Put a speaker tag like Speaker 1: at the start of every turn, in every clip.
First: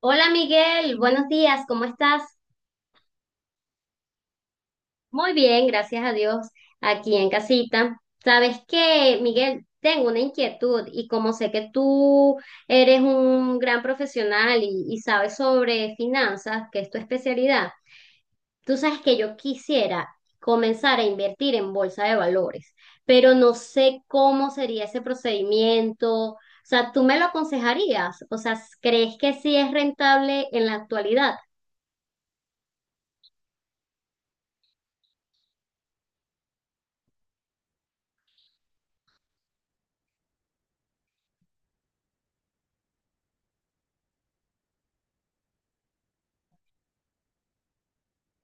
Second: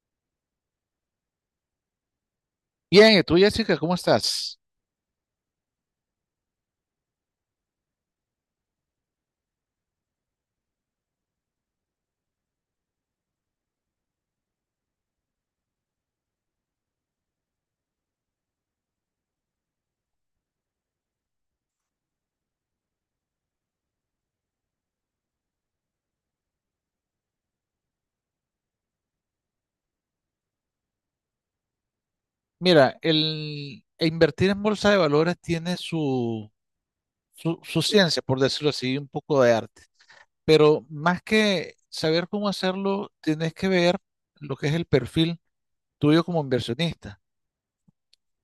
Speaker 1: Hola Miguel, buenos días, ¿cómo estás?
Speaker 2: Bien, ¿y tú, Jessica, cómo estás?
Speaker 1: Muy bien, gracias a Dios, aquí en casita. Sabes que, Miguel, tengo una inquietud y como sé que tú eres un gran profesional y sabes sobre finanzas, que es tu especialidad, tú sabes que yo quisiera comenzar a invertir en bolsa de valores, pero no sé cómo sería ese procedimiento. O sea, ¿tú me lo aconsejarías? O sea, ¿crees que sí es rentable en la actualidad?
Speaker 2: Mira, el e invertir en bolsa de valores tiene su ciencia, por decirlo así, un poco de arte. Pero más que saber cómo hacerlo, tienes que ver lo que es el perfil tuyo como inversionista.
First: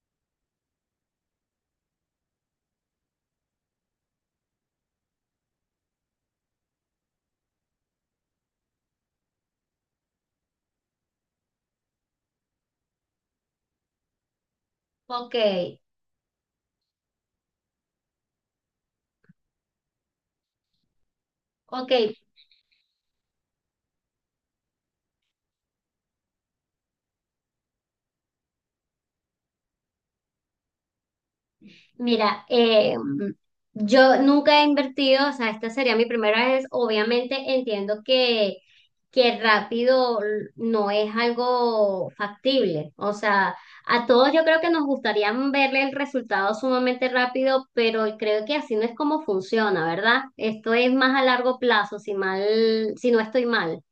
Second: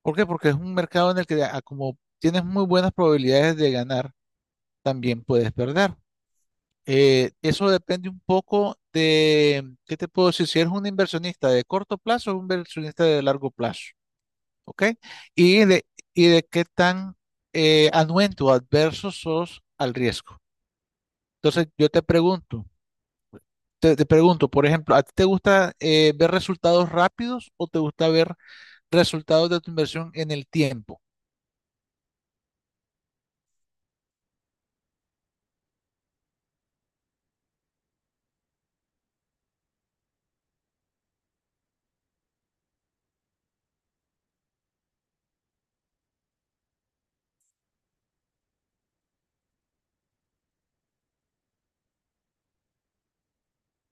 Speaker 2: ¿Por qué? Porque es un mercado en el que, como tienes muy buenas probabilidades de ganar, también puedes perder. Eso depende un poco de, ¿qué te puedo decir? Si eres un inversionista de corto plazo o un inversionista de largo plazo. ¿Ok?
Speaker 1: Ok,
Speaker 2: Y y de qué tan anuente o adverso sos al riesgo. Entonces, yo
Speaker 1: ok.
Speaker 2: te pregunto, te pregunto, por ejemplo, ¿a ti te gusta ver resultados rápidos o te gusta ver resultados de tu inversión en el tiempo?
Speaker 1: Mira, yo nunca he invertido, o sea, esta sería mi primera vez. Obviamente entiendo que rápido no es algo factible. O sea, a todos yo creo que nos gustaría verle el resultado sumamente rápido, pero creo que así no es como funciona, ¿verdad? Esto es más a largo plazo, si no estoy mal.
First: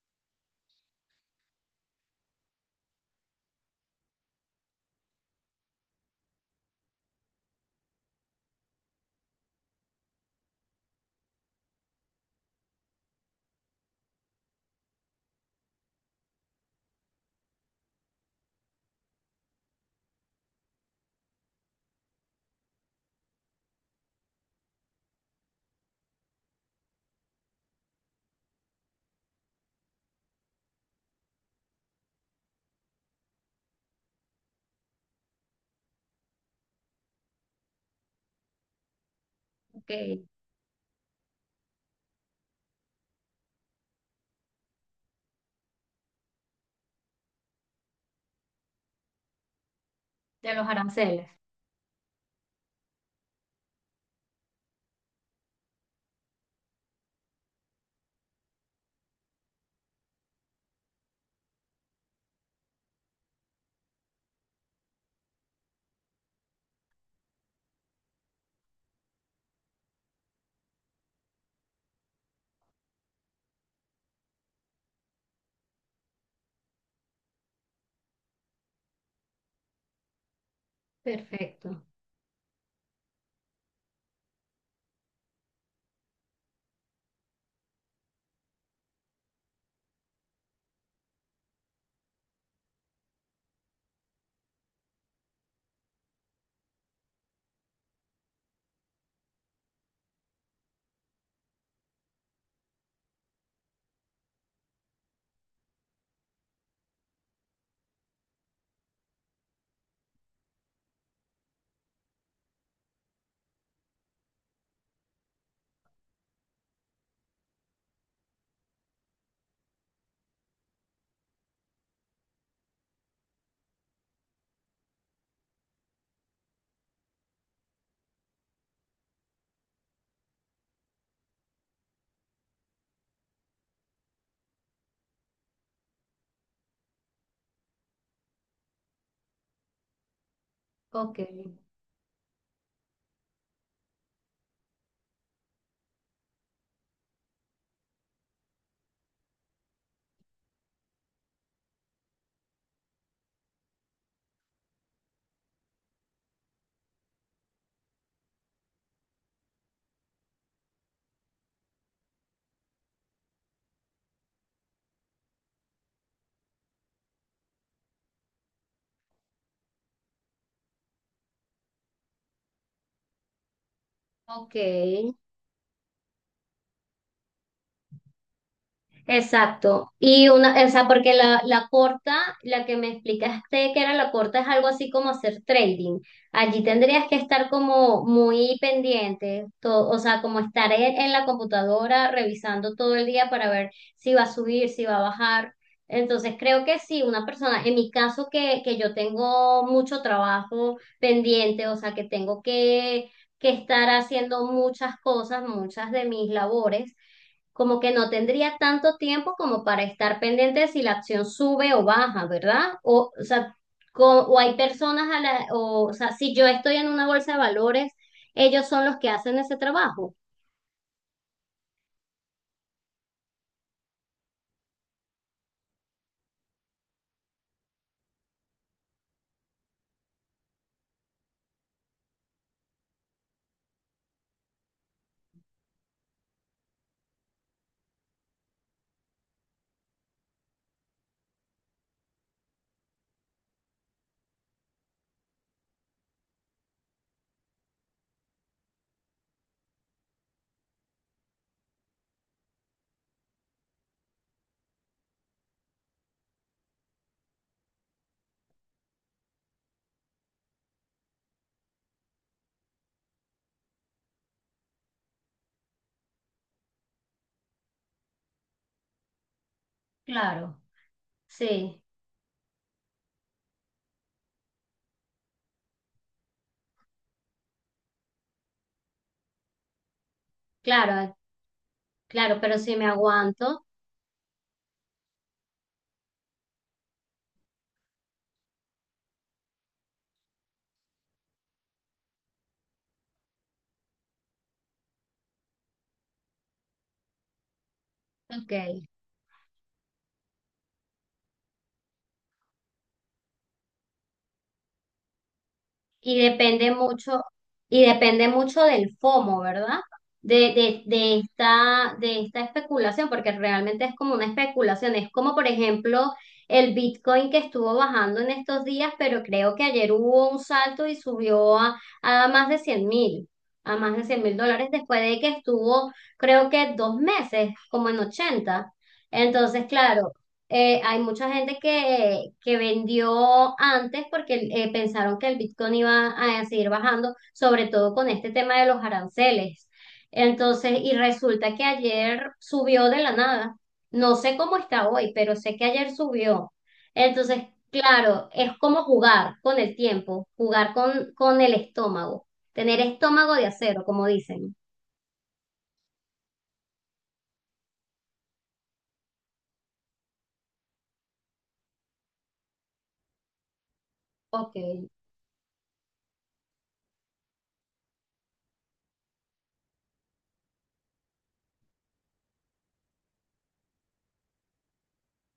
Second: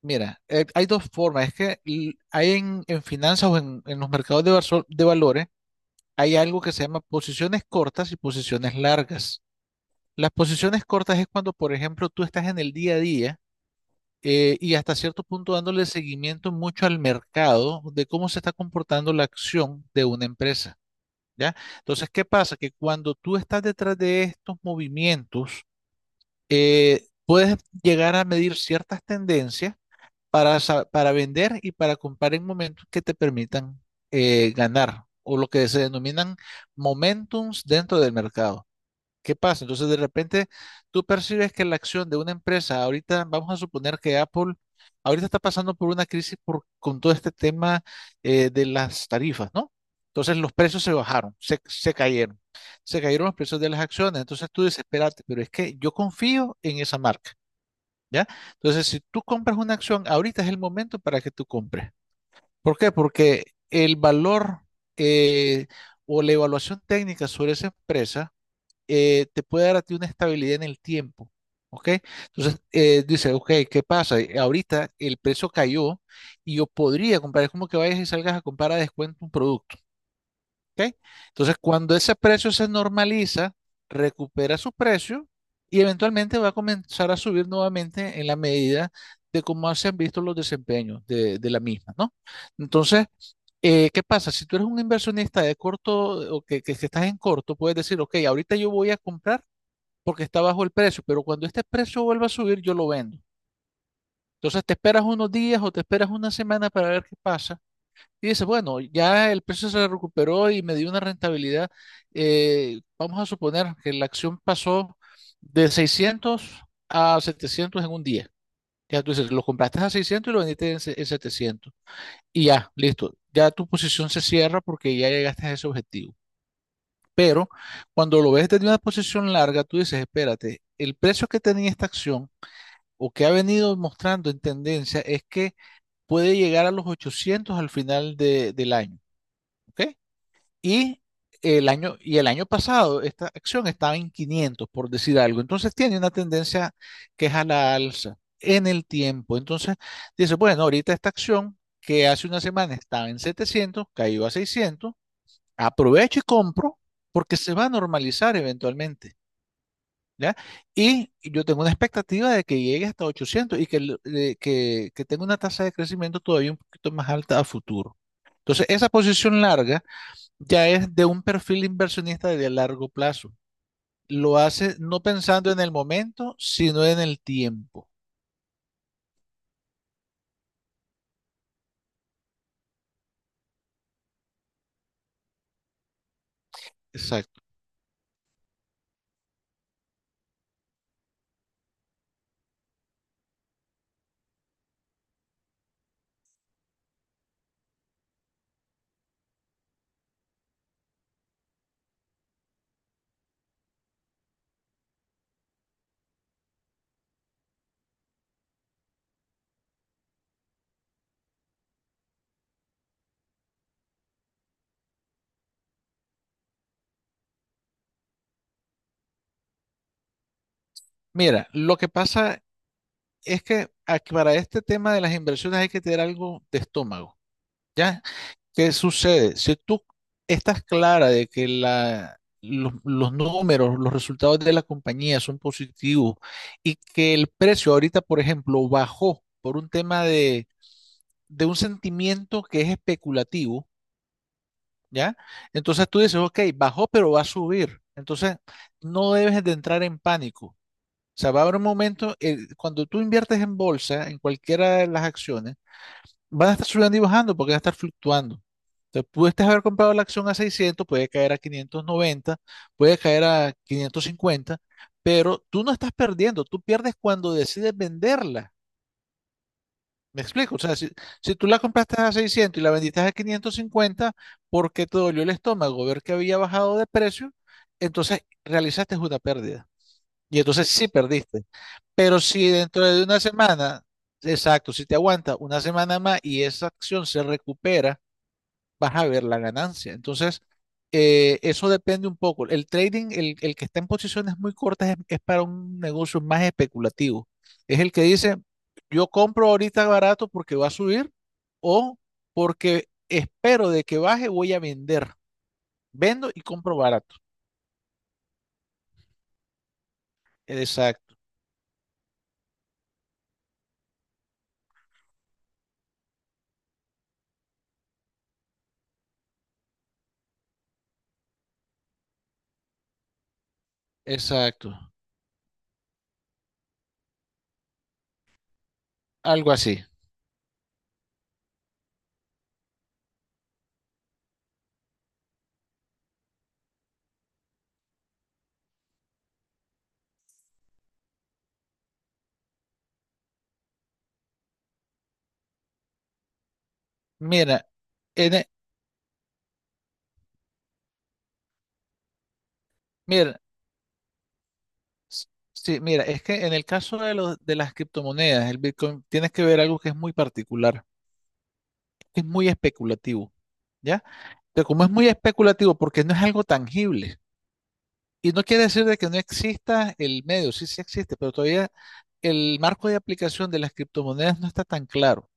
Speaker 2: Mira, hay dos formas. Es que hay en finanzas o en los mercados de, de valores, hay algo que se llama posiciones cortas y posiciones largas. Las posiciones cortas es cuando, por ejemplo, tú estás en el día a día y hasta cierto punto dándole seguimiento mucho al mercado de cómo se está comportando la acción de una empresa, ¿ya? Entonces, ¿qué pasa? Que cuando tú estás detrás de estos movimientos, puedes llegar a medir ciertas tendencias para, para vender y para comprar en momentos que te permitan ganar o lo que se denominan momentums dentro del mercado. ¿Qué pasa?
Speaker 1: Ok,
Speaker 2: Entonces, de
Speaker 1: de
Speaker 2: repente, tú percibes que la acción de una empresa, ahorita vamos a suponer que Apple, ahorita está pasando por una crisis por, con todo este tema de las tarifas, ¿no? Entonces, los
Speaker 1: los
Speaker 2: precios se
Speaker 1: aranceles.
Speaker 2: bajaron, se cayeron los precios de las acciones. Entonces, tú dices, espérate, pero es que yo confío en esa marca, ¿ya? Entonces, si tú compras una acción, ahorita es el momento para que tú compres. ¿Por qué? Porque el valor eh, o la evaluación técnica sobre esa empresa te puede dar a ti una estabilidad en el tiempo. ¿Ok? Entonces, dice, ok, ¿qué pasa? Ahorita el precio cayó y yo podría comprar. Es como que vayas y salgas a comprar a descuento un producto. ¿Ok? Entonces,
Speaker 1: Perfecto.
Speaker 2: cuando ese precio se normaliza, recupera su precio y eventualmente va a comenzar a subir nuevamente en la medida de cómo se han visto los desempeños de la misma, ¿no? Entonces, ¿qué pasa? Si tú eres un inversionista de corto o que que estás en corto, puedes decir, ok, ahorita yo voy a comprar porque está bajo el precio, pero cuando este precio vuelva a subir, yo lo vendo. Entonces te esperas unos días o te esperas una semana para ver qué pasa. Y dices, bueno, ya el precio se recuperó y me dio una rentabilidad. Vamos a suponer que la acción pasó de 600 a 700 en un día. Ya tú dices, lo compraste a 600 y lo vendiste en 700. Y ya, listo. Ya tu posición se cierra porque ya llegaste a ese objetivo. Pero cuando lo ves desde una posición larga, tú dices, espérate, el precio que tenía esta acción o que ha venido mostrando en tendencia es que puede llegar a los 800 al final del año, ¿ok? Y
Speaker 1: Ok,
Speaker 2: y el año pasado esta acción estaba en 500, por decir algo. Entonces tiene una tendencia que es a la alza en el tiempo. Entonces dice, bueno, ahorita esta acción que hace una semana estaba en 700, cayó a 600, aprovecho y compro porque se va a normalizar eventualmente. ¿Ya? Y yo tengo una expectativa de que llegue hasta 800 y que, que tenga una tasa de crecimiento todavía un poquito más alta a futuro. Entonces, esa posición larga ya es de un perfil inversionista de largo plazo. Lo hace no
Speaker 1: ok.
Speaker 2: pensando en el momento, sino en el tiempo.
Speaker 1: Exacto. Y una, o sea, porque la corta, la que me explicaste que era la corta, es algo así como hacer trading. Allí tendrías que
Speaker 2: Exacto.
Speaker 1: estar como muy pendiente, o sea, como estar en la computadora revisando todo el día para ver si va a subir, si va a bajar. Entonces creo que sí, una persona, en mi caso que yo tengo mucho trabajo pendiente, o sea, que tengo que estar haciendo muchas cosas, muchas de mis labores como que no tendría tanto tiempo como para estar pendiente de si la acción sube o baja, ¿verdad? O sea, o hay personas a la, o sea, si yo estoy en una bolsa de valores, ellos son los que hacen ese trabajo.
Speaker 2: Mira, lo que pasa es que aquí para este tema de las inversiones hay que tener algo de estómago, ¿ya? ¿Qué sucede? Si tú estás clara de que los números, los resultados de la compañía son positivos y que el precio ahorita, por ejemplo, bajó por un tema de un sentimiento que es especulativo, ¿ya? Entonces tú dices, ok, bajó, pero va a subir. Entonces no debes de entrar en pánico. O sea, va a haber un momento, cuando tú inviertes en bolsa, en cualquiera de las acciones, van a estar subiendo y bajando porque van a estar fluctuando. Entonces, pudiste haber comprado la acción a 600, puede caer a 590, puede caer a 550, pero tú no estás perdiendo, tú pierdes cuando decides venderla. ¿Me
Speaker 1: Claro.
Speaker 2: explico? O sea, si tú la
Speaker 1: Sí,
Speaker 2: compraste a 600 y la vendiste a 550 porque te dolió el estómago ver que había bajado de precio, entonces realizaste una pérdida. Y entonces sí
Speaker 1: claro,
Speaker 2: perdiste. Pero
Speaker 1: claro,
Speaker 2: si
Speaker 1: pero si
Speaker 2: dentro
Speaker 1: me
Speaker 2: de una
Speaker 1: aguanto,
Speaker 2: semana, exacto, si te aguanta una semana más y esa acción se recupera, vas a ver la ganancia. Entonces, eso depende un poco. El trading, el que está en posiciones muy cortas es para un negocio más especulativo. Es el que dice,
Speaker 1: ok.
Speaker 2: yo compro ahorita barato porque va a subir o porque espero de que baje, voy a vender.
Speaker 1: Y
Speaker 2: Vendo y
Speaker 1: depende
Speaker 2: compro barato.
Speaker 1: mucho, y depende mucho del FOMO, ¿verdad? De, de,
Speaker 2: Exacto,
Speaker 1: de esta, de esta especulación, porque realmente es como una especulación. Es como, por ejemplo, el Bitcoin que estuvo bajando en estos días, pero creo que ayer hubo un salto y subió a más de 100.000, a más de 100.000 dólares
Speaker 2: exacto.
Speaker 1: después de que estuvo, creo que 2 meses, como en 80.
Speaker 2: Algo
Speaker 1: Entonces,
Speaker 2: así.
Speaker 1: claro, hay mucha gente que vendió antes porque pensaron que el Bitcoin iba a seguir bajando, sobre todo con este tema de los aranceles. Entonces, y resulta que ayer subió de la nada. No sé cómo está hoy, pero sé que ayer subió. Entonces,
Speaker 2: Mira,
Speaker 1: claro,
Speaker 2: en e-
Speaker 1: es como jugar con el tiempo, jugar con el estómago, tener estómago
Speaker 2: mira,
Speaker 1: de acero, como dicen.
Speaker 2: s- sí, mira, es que en el caso de los, de las criptomonedas, el Bitcoin, tienes que ver algo que es muy particular. Es muy especulativo, ¿ya?
Speaker 1: Ok,
Speaker 2: Pero como es muy especulativo porque no es algo tangible, y no quiere decir de que no exista el medio, sí, sí existe, pero todavía el marco de aplicación de las criptomonedas no está tan claro,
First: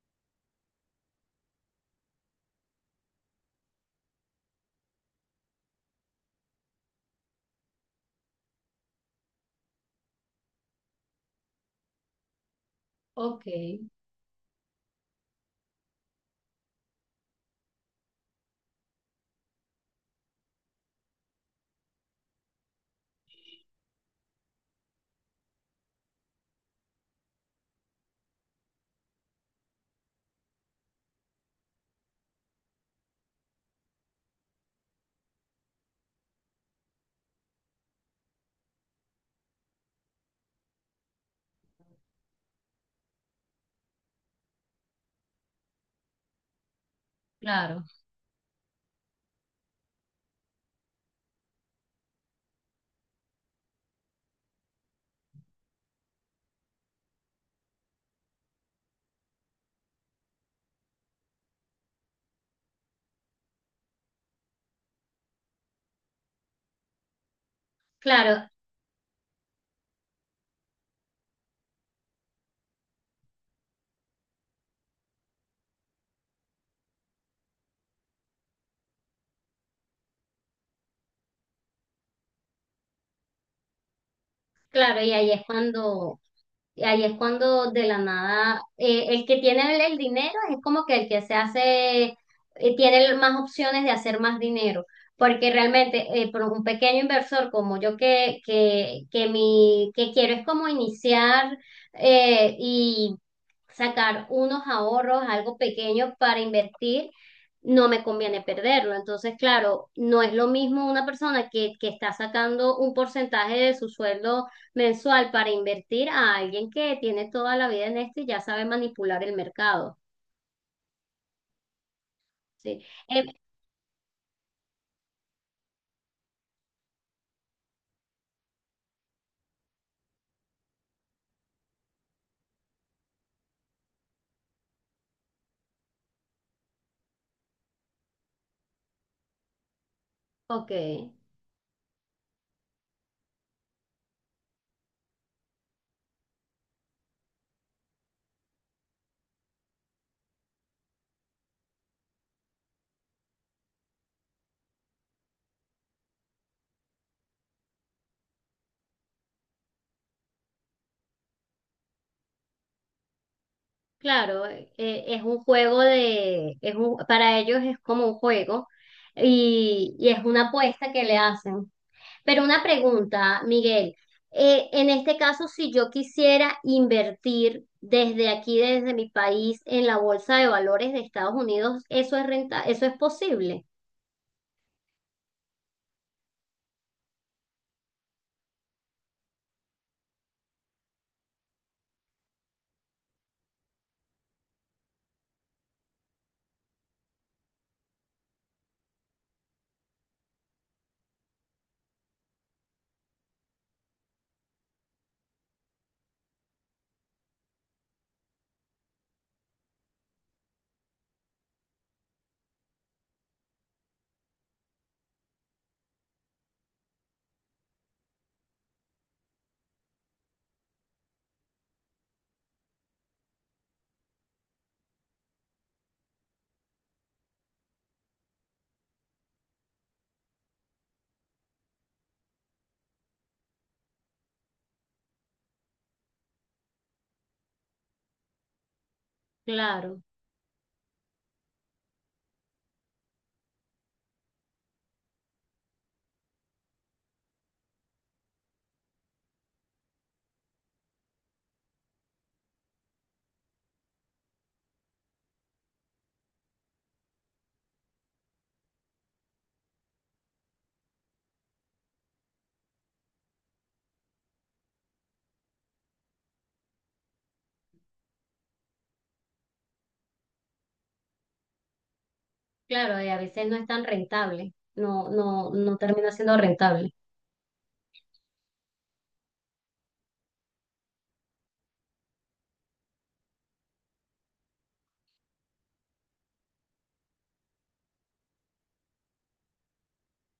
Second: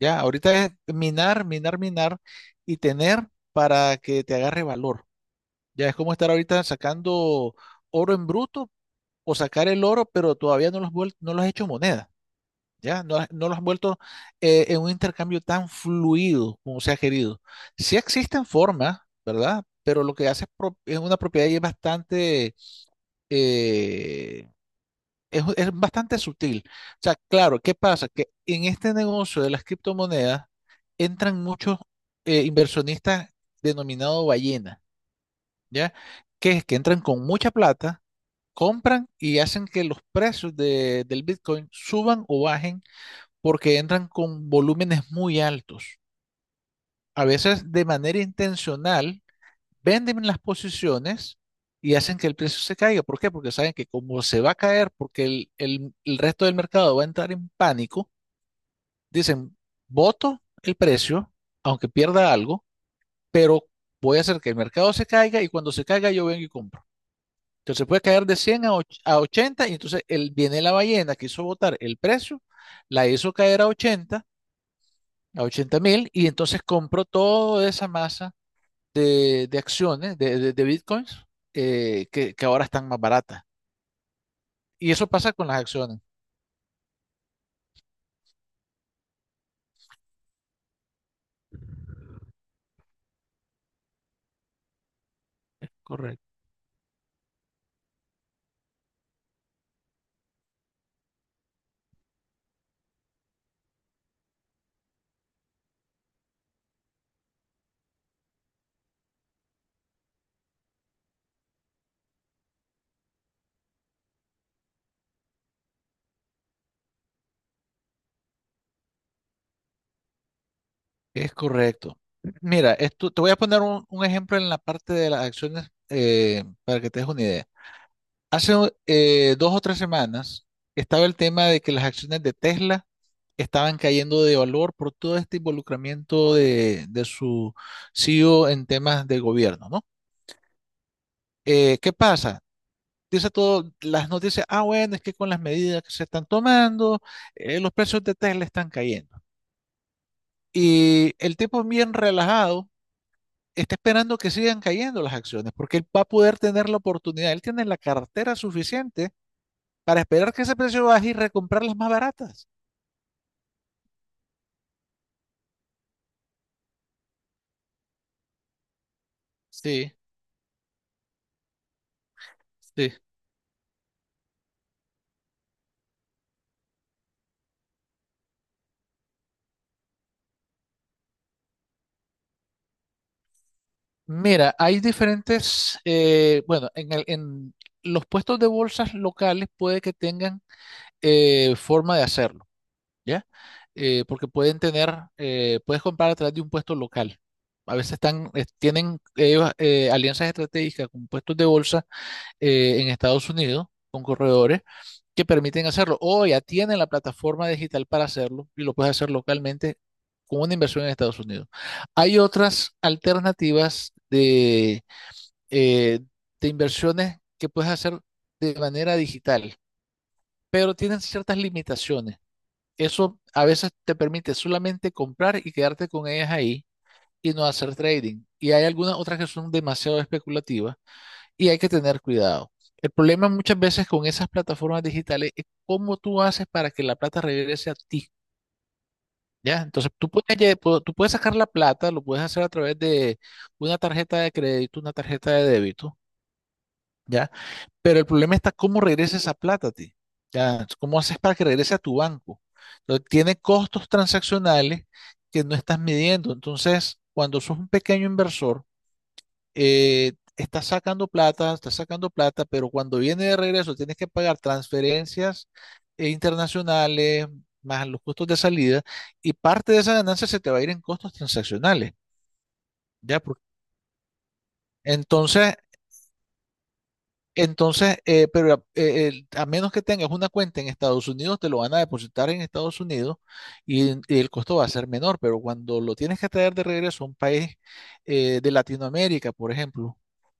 Speaker 2: ¿ya? Ahorita es minar, minar, minar y tener para que te agarre valor. Ya es como estar ahorita sacando oro en bruto o sacar el oro, pero todavía no lo has, no lo has hecho moneda. ¿Ya? No,
Speaker 1: ok,
Speaker 2: no los han vuelto en un intercambio tan fluido como se ha querido. Sí existen formas, ¿verdad? Pero lo que hace es, es una propiedad y es bastante, eh, es bastante sutil. O sea, claro, ¿qué pasa? Que en este negocio de las criptomonedas entran muchos inversionistas denominados ballena, ¿ya? Que es que entran con mucha plata, compran y hacen que los precios del Bitcoin suban o bajen porque entran con volúmenes muy altos. A veces
Speaker 1: claro.
Speaker 2: de manera intencional venden las posiciones y hacen que el precio se caiga. ¿Por qué? Porque saben que como se va a caer, porque el resto del mercado va a entrar en pánico, dicen, voto el precio, aunque pierda algo, pero voy a hacer que el mercado se caiga y cuando se caiga yo vengo y compro. Entonces puede caer de
Speaker 1: Claro,
Speaker 2: 100 a 80 y entonces viene la ballena que hizo votar el precio, la hizo caer a 80,000, y entonces compro toda esa masa de, de bitcoins, que ahora están más baratas. Y
Speaker 1: claro,
Speaker 2: eso
Speaker 1: y ahí
Speaker 2: pasa
Speaker 1: es
Speaker 2: con las acciones.
Speaker 1: cuando, Y ahí es cuando de la nada, el que tiene el dinero es como que el que se hace, tiene más opciones de hacer más dinero, porque
Speaker 2: Es
Speaker 1: realmente
Speaker 2: correcto.
Speaker 1: por un pequeño inversor como yo que quiero es como iniciar y sacar unos ahorros, algo pequeño para invertir, no me conviene perderlo. Entonces, claro, no es lo mismo una persona que está sacando un porcentaje de su sueldo mensual para invertir a alguien que tiene toda la vida en esto y ya sabe manipular el mercado.
Speaker 2: Es correcto. Mira,
Speaker 1: Sí.
Speaker 2: esto, te voy a poner un ejemplo en la parte de las acciones para que te des una idea. Hace dos o tres semanas estaba el tema de que las acciones de Tesla estaban cayendo de valor por todo este involucramiento de su CEO en temas de gobierno, ¿no?
Speaker 1: Ok,
Speaker 2: ¿Qué pasa? Dice todo, las noticias, ah, bueno, es que con las medidas que se están tomando, los precios de Tesla están cayendo. Y el tipo bien relajado está esperando que sigan cayendo las acciones, porque él va a poder tener la oportunidad, él tiene la cartera suficiente para esperar que ese precio baje y recomprar las más baratas.
Speaker 1: claro, es un juego de, para ellos es como un juego
Speaker 2: Sí,
Speaker 1: y es una apuesta que le hacen. Pero una
Speaker 2: sí.
Speaker 1: pregunta, Miguel, en este caso, si yo quisiera invertir desde aquí, desde mi país, en la bolsa de valores de Estados Unidos, ¿Eso es posible?
Speaker 2: Mira, hay diferentes, en los puestos de bolsas locales puede que tengan forma de hacerlo. ¿Ya? Porque pueden tener, puedes comprar a través de un puesto local. A veces están, tienen ellos, alianzas estratégicas con puestos de bolsa en Estados Unidos, con corredores, que permiten hacerlo. O ya tienen la plataforma digital para hacerlo y lo puedes hacer localmente con una inversión en Estados Unidos. Hay otras alternativas eh, de inversiones que puedes hacer de manera digital, pero tienen ciertas limitaciones. Eso a veces te permite solamente comprar y quedarte con ellas ahí y no hacer trading. Y hay algunas otras que son demasiado especulativas y hay que tener cuidado. El problema muchas veces con esas plataformas digitales es cómo tú haces para que la plata regrese a ti. ¿Ya? Entonces
Speaker 1: Claro.
Speaker 2: tú puedes, tú puedes sacar la plata, lo puedes hacer a través de una tarjeta de crédito, una tarjeta de débito. ¿Ya? Pero el problema está cómo regresa esa plata a ti. Ya, ¿cómo haces para que regrese a tu banco? Entonces, tiene costos transaccionales que no estás midiendo. Entonces, cuando sos un pequeño inversor, estás sacando plata, pero cuando viene de regreso tienes que pagar transferencias internacionales, más los costos de salida, y parte de esa ganancia se te va a ir en costos transaccionales.
Speaker 1: Claro, y a
Speaker 2: ¿Ya?
Speaker 1: veces no es tan rentable, no, no,
Speaker 2: Entonces,
Speaker 1: no termina siendo rentable.
Speaker 2: A menos que tengas una cuenta en Estados Unidos, te lo van a depositar en Estados Unidos y el costo va a ser menor, pero cuando lo tienes que traer de regreso a un país de Latinoamérica, por ejemplo,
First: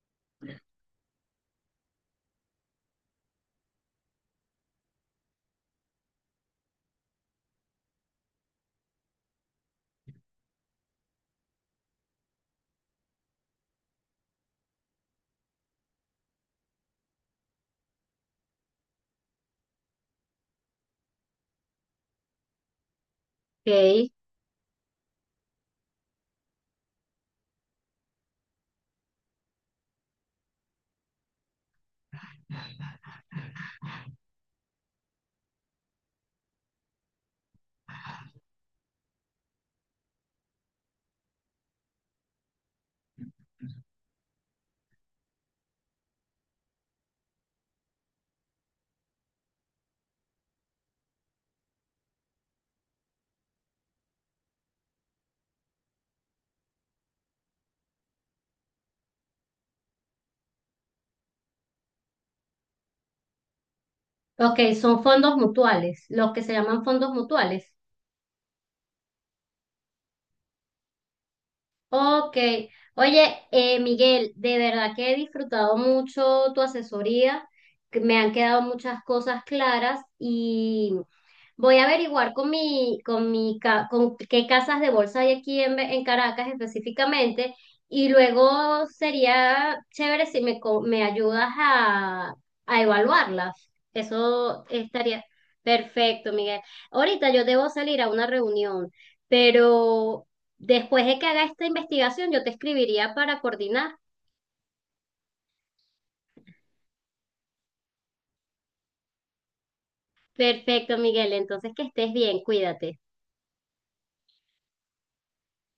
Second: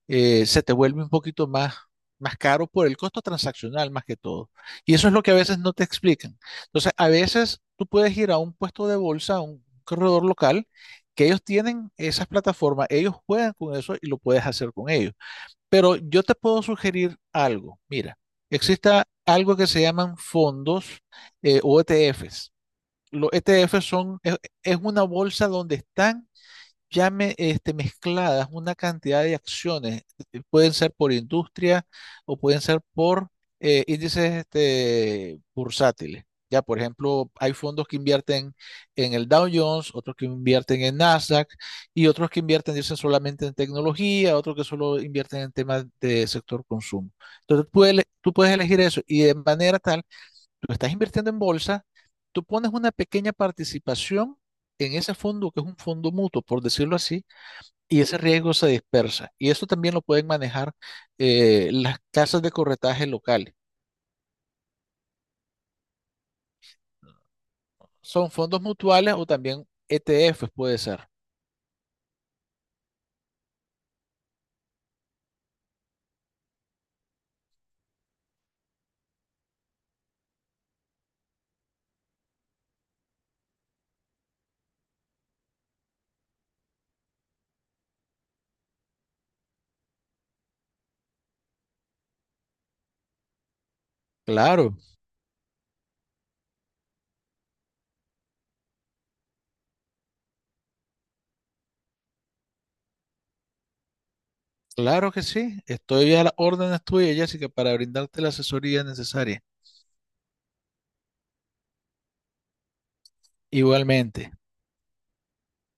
Speaker 2: se te vuelve un poquito más, más caro por el costo transaccional más que todo. Y eso es lo que a veces no te explican. Entonces, a veces tú puedes ir a un puesto de bolsa, a un corredor local, que ellos tienen esas plataformas, ellos juegan con eso y lo puedes hacer con ellos. Pero yo te puedo sugerir algo. Mira, existe algo que se llaman fondos o ETFs. Los ETFs
Speaker 1: Ok,
Speaker 2: es una bolsa donde están mezcladas una cantidad de acciones. Pueden ser por industria o pueden ser por índices bursátiles. Ya, por ejemplo, hay fondos que invierten en el Dow Jones, otros que invierten en Nasdaq y otros que invierten, dicen, solamente en tecnología, otros que solo invierten en temas de sector consumo. Entonces, tú puedes elegir eso y de manera tal tú estás invirtiendo en bolsa, tú pones una pequeña participación en ese fondo, que es un fondo mutuo, por decirlo así, y ese riesgo se dispersa. Y eso también lo pueden manejar las casas de corretaje locales.
Speaker 1: ok, son fondos mutuales, los que se llaman fondos mutuales.
Speaker 2: Son fondos mutuales o también ETFs puede ser.
Speaker 1: Ok, oye, Miguel, de verdad que he disfrutado mucho tu asesoría, que me han quedado muchas cosas claras y voy a averiguar con qué casas de bolsa hay aquí en Caracas específicamente y luego sería chévere si me ayudas a evaluarlas. Eso
Speaker 2: Claro,
Speaker 1: estaría perfecto, Miguel. Ahorita yo debo salir a una reunión, pero después de que haga esta investigación yo te escribiría para coordinar.
Speaker 2: claro que sí. Estoy a las órdenes tuyas, Jessica, para brindarte la asesoría necesaria.
Speaker 1: Perfecto, Miguel. Entonces que estés bien, cuídate.
Speaker 2: Igualmente.